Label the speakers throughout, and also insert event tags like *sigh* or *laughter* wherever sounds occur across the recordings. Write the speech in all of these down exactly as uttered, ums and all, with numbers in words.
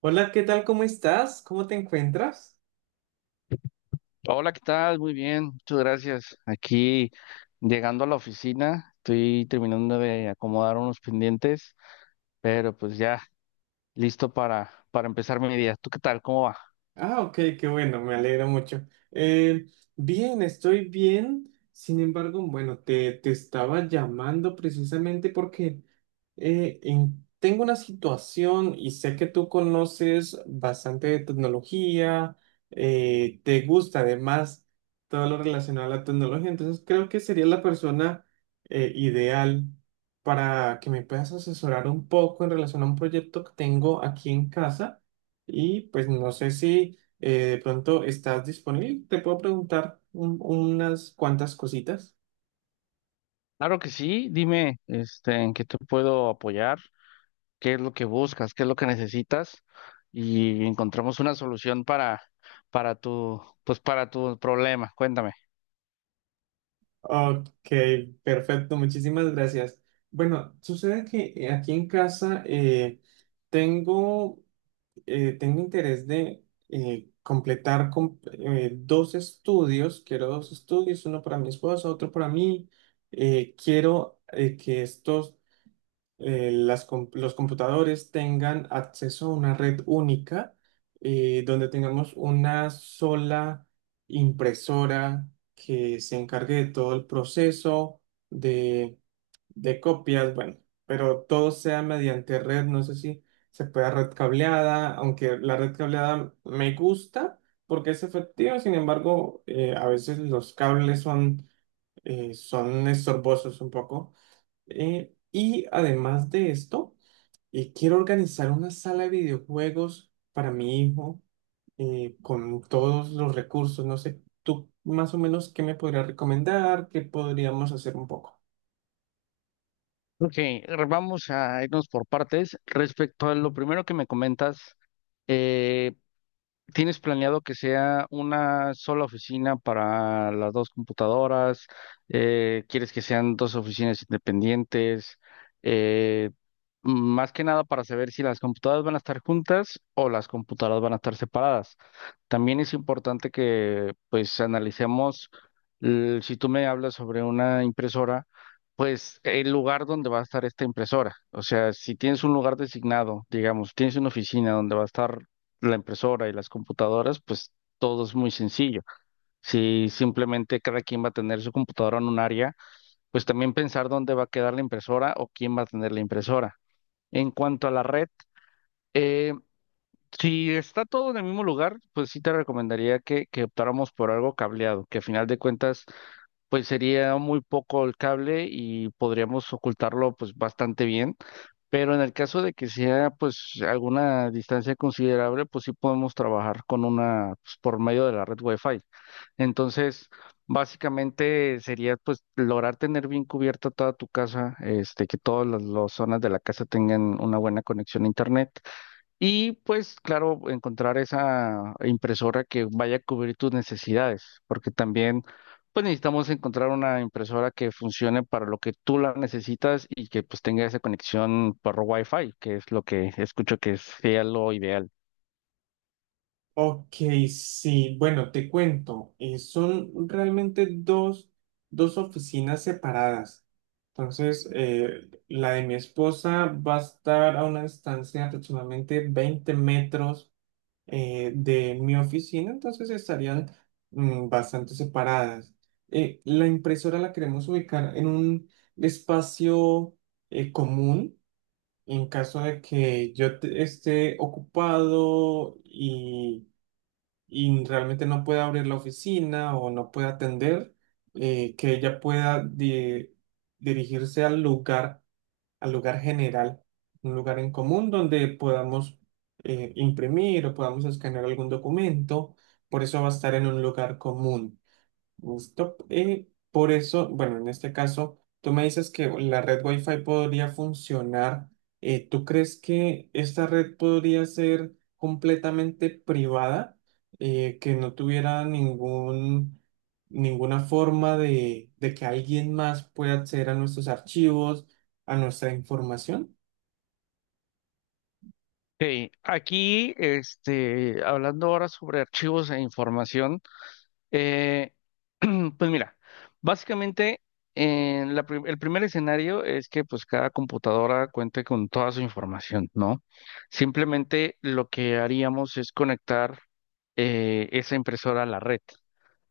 Speaker 1: Hola, ¿qué tal? ¿Cómo estás? ¿Cómo te encuentras?
Speaker 2: Hola, ¿qué tal? Muy bien, muchas gracias. Aquí llegando a la oficina, estoy terminando de acomodar unos pendientes, pero pues ya listo para, para empezar mi día. ¿Tú qué tal? ¿Cómo va?
Speaker 1: Ah, ok, qué bueno, me alegra mucho. Eh, bien, estoy bien. Sin embargo, bueno, te, te estaba llamando precisamente porque eh, en- tengo una situación y sé que tú conoces bastante de tecnología, eh, te gusta además todo lo relacionado a la tecnología, entonces creo que sería la persona eh, ideal para que me puedas asesorar un poco en relación a un proyecto que tengo aquí en casa. Y pues no sé si eh, de pronto estás disponible. Te puedo preguntar un- unas cuantas cositas.
Speaker 2: Claro que sí, dime, este, ¿en qué te puedo apoyar, qué es lo que buscas, qué es lo que necesitas y encontramos una solución para, para tu, pues para tu problema? Cuéntame.
Speaker 1: Ok, perfecto, muchísimas gracias. Bueno, sucede que eh, aquí en casa eh, tengo, eh, tengo interés de eh, completar com- eh, dos estudios. Quiero dos estudios, uno para mi esposa, otro para mí. Eh, quiero eh, que estos eh, las com- los computadores tengan acceso a una red única, eh, donde tengamos una sola impresora que se encargue de todo el proceso de, de copias, bueno, pero todo sea mediante red, no sé si se pueda red cableada, aunque la red cableada me gusta porque es efectiva. Sin embargo, eh, a veces los cables son, eh, son estorbosos un poco. Eh, y además de esto, y quiero organizar una sala de videojuegos para mi hijo, eh, con todos los recursos. No sé, tú más o menos qué me podrías recomendar, qué podríamos hacer un poco.
Speaker 2: Ok, vamos a irnos por partes. Respecto a lo primero que me comentas, eh, ¿tienes planeado que sea una sola oficina para las dos computadoras? Eh, ¿quieres que sean dos oficinas independientes? Eh, Más que nada para saber si las computadoras van a estar juntas o las computadoras van a estar separadas. También es importante que pues analicemos, l- si tú me hablas sobre una impresora, pues el lugar donde va a estar esta impresora. O sea, si tienes un lugar designado, digamos, tienes una oficina donde va a estar la impresora y las computadoras, pues todo es muy sencillo. Si simplemente cada quien va a tener su computadora en un área, pues también pensar dónde va a quedar la impresora o quién va a tener la impresora. En cuanto a la red, eh, si está todo en el mismo lugar, pues sí te recomendaría que, que optáramos por algo cableado, que a final de cuentas pues sería muy poco el cable y podríamos ocultarlo pues bastante bien. Pero en el caso de que sea pues alguna distancia considerable, pues sí podemos trabajar con una pues, por medio de la red Wi-Fi. Entonces, básicamente sería pues lograr tener bien cubierta toda tu casa, este, que todas las, las zonas de la casa tengan una buena conexión a internet y pues, claro, encontrar esa impresora que vaya a cubrir tus necesidades, porque también pues necesitamos encontrar una impresora que funcione para lo que tú la necesitas y que pues tenga esa conexión por Wi-Fi, que es lo que escucho que sea lo ideal.
Speaker 1: Ok, sí, bueno, te cuento. eh, son realmente dos, dos oficinas separadas. Entonces, eh, la de mi esposa va a estar a una distancia de aproximadamente veinte metros eh, de mi oficina, entonces estarían mm, bastante separadas. Eh, la impresora la queremos ubicar en un espacio eh, común, en caso de que yo te- esté ocupado y, y realmente no pueda abrir la oficina o no pueda atender, eh, que ella pueda di- dirigirse al lugar al lugar general, un lugar en común donde podamos eh, imprimir o podamos escanear algún documento. Por eso va a estar en un lugar común. Listo. Y por eso, bueno, en este caso, tú me dices que la red Wi-Fi podría funcionar. Eh, ¿tú crees que esta red podría ser completamente privada, Eh, que no tuviera ningún, ninguna forma de, de que alguien más pueda acceder a nuestros archivos, a nuestra información?
Speaker 2: Sí. Aquí, este, hablando ahora sobre archivos e información. Eh, *clears throat* pues mira, básicamente en la pri- el primer escenario es que pues cada computadora cuente con toda su información, ¿no? Simplemente lo que haríamos es conectar eh, esa impresora a la red.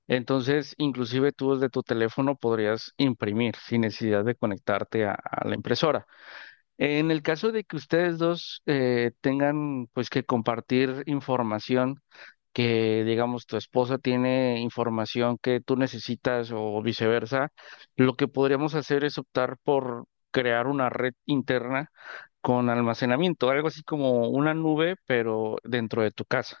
Speaker 2: Entonces, inclusive tú desde tu teléfono podrías imprimir sin necesidad de conectarte a a la impresora. En el caso de que ustedes dos eh, tengan pues que compartir información, que digamos tu esposa tiene información que tú necesitas o viceversa, lo que podríamos hacer es optar por crear una red interna con almacenamiento, algo así como una nube, pero dentro de tu casa.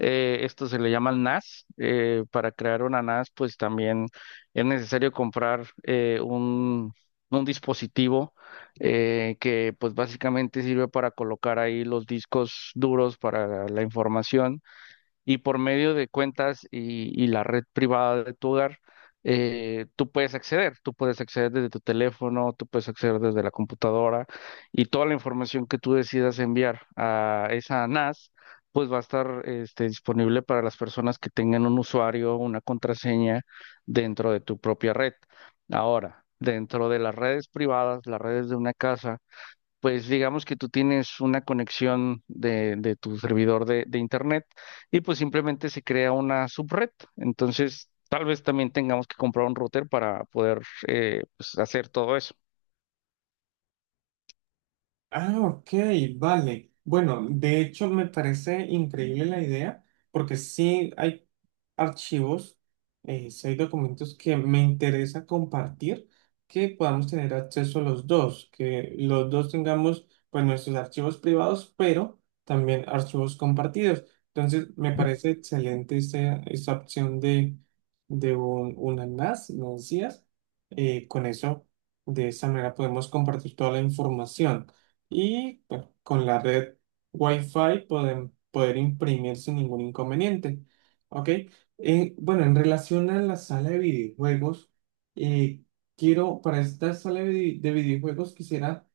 Speaker 2: Eh, esto se le llama NAS. Eh, para crear una NAS, pues también es necesario comprar eh, un, un dispositivo eh, que pues básicamente sirve para colocar ahí los discos duros para la información y por medio de cuentas y, y la red privada de tu hogar, eh, tú puedes acceder, tú puedes acceder desde tu teléfono, tú puedes acceder desde la computadora y toda la información que tú decidas enviar a esa NAS, pues va a estar este, disponible para las personas que tengan un usuario, una contraseña dentro de tu propia red. Ahora, dentro de las redes privadas, las redes de una casa, pues digamos que tú tienes una conexión de, de tu servidor de, de internet y pues simplemente se crea una subred. Entonces, tal vez también tengamos que comprar un router para poder eh, pues, hacer todo eso.
Speaker 1: Ah, ok, vale. Bueno, de hecho me parece increíble la idea porque sí hay archivos, eh, sí hay documentos que me interesa compartir, que podamos tener acceso los dos, que los dos tengamos pues nuestros archivos privados, pero también archivos compartidos. Entonces me parece excelente esa, esa opción de, de un, una N A S, me decías. Eh, con eso, de esa manera podemos compartir toda la información. Y bueno, con la red Wi-Fi pueden poder imprimir sin ningún inconveniente. ¿Ok? Eh, bueno, en relación a la sala de videojuegos, eh, quiero, para esta sala de, vide- de videojuegos quisiera,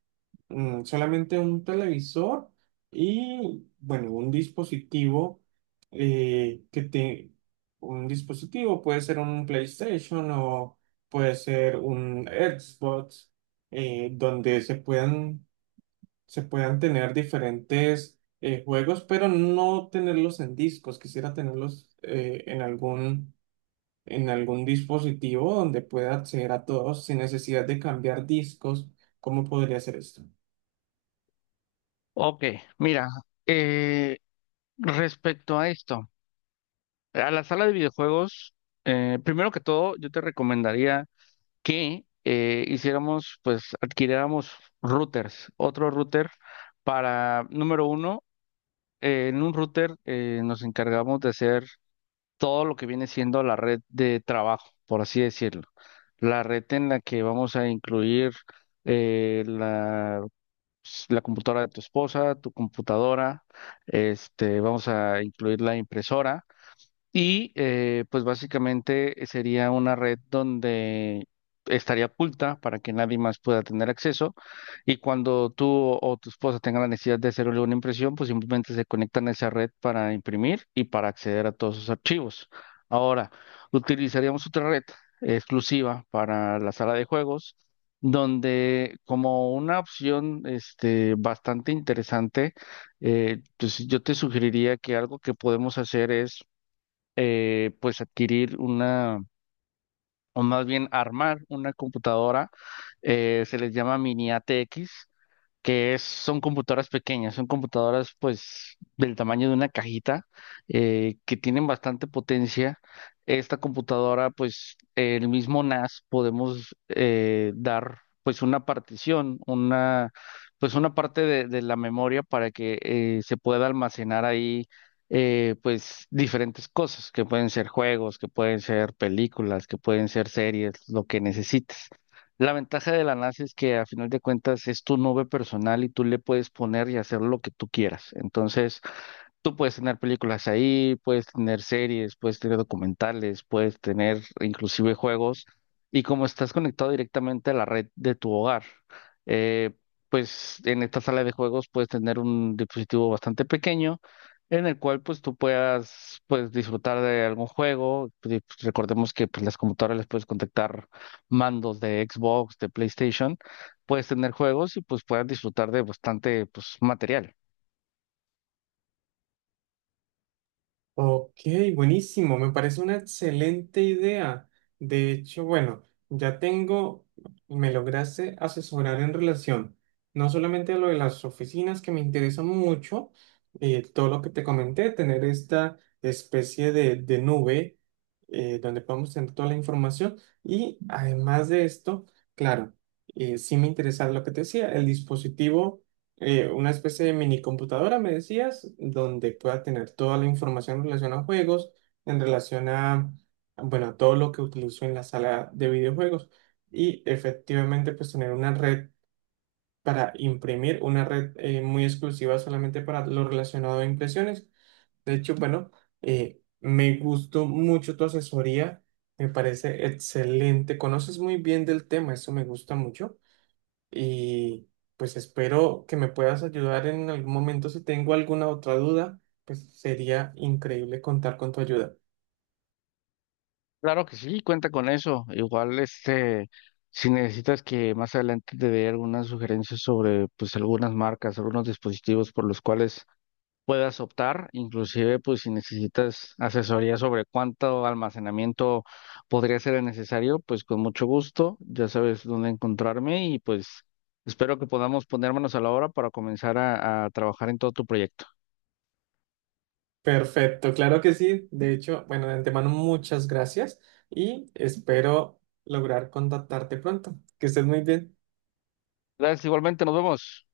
Speaker 1: mm, solamente un televisor y, bueno, un dispositivo eh, que te... Un dispositivo puede ser un PlayStation o puede ser un Xbox, eh, donde se puedan se puedan tener diferentes eh, juegos, pero no tenerlos en discos. Quisiera tenerlos eh, en algún, en algún dispositivo donde pueda acceder a todos sin necesidad de cambiar discos. ¿Cómo podría hacer esto?
Speaker 2: Ok, mira, eh, respecto a esto, a la sala de videojuegos, eh, primero que todo, yo te recomendaría que eh, hiciéramos, pues adquiriéramos routers, otro router para, número uno, eh, en un router eh, nos encargamos de hacer todo lo que viene siendo la red de trabajo, por así decirlo. La red en la que vamos a incluir eh, la, pues, la computadora de tu esposa, tu computadora, este, vamos a incluir la impresora. Y eh, pues básicamente eh, sería una red donde estaría oculta para que nadie más pueda tener acceso. Y cuando tú o, o tu esposa tengan la necesidad de hacerle una impresión, pues simplemente se conectan a esa red para imprimir y para acceder a todos sus archivos. Ahora, utilizaríamos otra red exclusiva para la sala de juegos, donde como una opción este, bastante interesante, eh, pues yo te sugeriría que algo que podemos hacer es eh, pues adquirir una, o más bien armar una computadora, eh, se les llama mini A T X, que es, son computadoras pequeñas, son computadoras pues del tamaño de una cajita eh, que tienen bastante potencia. Esta computadora pues el mismo NAS podemos eh, dar pues una partición, una pues una parte de, de la memoria para que eh, se pueda almacenar ahí eh, pues diferentes cosas que pueden ser juegos, que pueden ser películas, que pueden ser series, lo que necesites. La ventaja de la NASA es que a final de cuentas es tu nube personal y tú le puedes poner y hacer lo que tú quieras. Entonces, tú puedes tener películas ahí, puedes tener series, puedes tener documentales, puedes tener inclusive juegos. Y como estás conectado directamente a la red de tu hogar, eh, pues en esta sala de juegos puedes tener un dispositivo bastante pequeño en el cual pues tú puedas pues disfrutar de algún juego. Pues, recordemos que pues las computadoras les puedes contactar mandos de Xbox, de PlayStation, puedes tener juegos y pues puedas disfrutar de bastante pues material.
Speaker 1: Ok, buenísimo, me parece una excelente idea. De hecho, bueno, ya tengo, me lograste asesorar en relación no solamente a lo de las oficinas que me interesa mucho, eh, todo lo que te comenté, tener esta especie de, de nube eh, donde podemos tener toda la información y además de esto, claro, eh, sí me interesa lo que te decía, el dispositivo, eh, una especie de mini computadora, me decías, donde pueda tener toda la información en relación a juegos, en relación a, bueno, a todo lo que utilizo en la sala de videojuegos, y efectivamente pues tener una red para imprimir, una red eh, muy exclusiva solamente para lo relacionado a impresiones. De hecho, bueno, eh, me gustó mucho tu asesoría, me parece excelente, conoces muy bien del tema, eso me gusta mucho. Y pues espero que me puedas ayudar en algún momento. Si tengo alguna otra duda, pues sería increíble contar con tu ayuda.
Speaker 2: Claro que sí, cuenta con eso. Igual, este, si necesitas que más adelante te dé algunas sugerencias sobre, pues, algunas marcas, algunos dispositivos por los cuales puedas optar, inclusive, pues, si necesitas asesoría sobre cuánto almacenamiento podría ser el necesario, pues, con mucho gusto, ya sabes dónde encontrarme y, pues, espero que podamos ponérmonos a la obra para comenzar a, a trabajar en todo tu proyecto.
Speaker 1: Perfecto, claro que sí. De hecho, bueno, de antemano muchas gracias y espero lograr contactarte pronto. Que estés muy bien.
Speaker 2: Gracias, igualmente, nos vemos.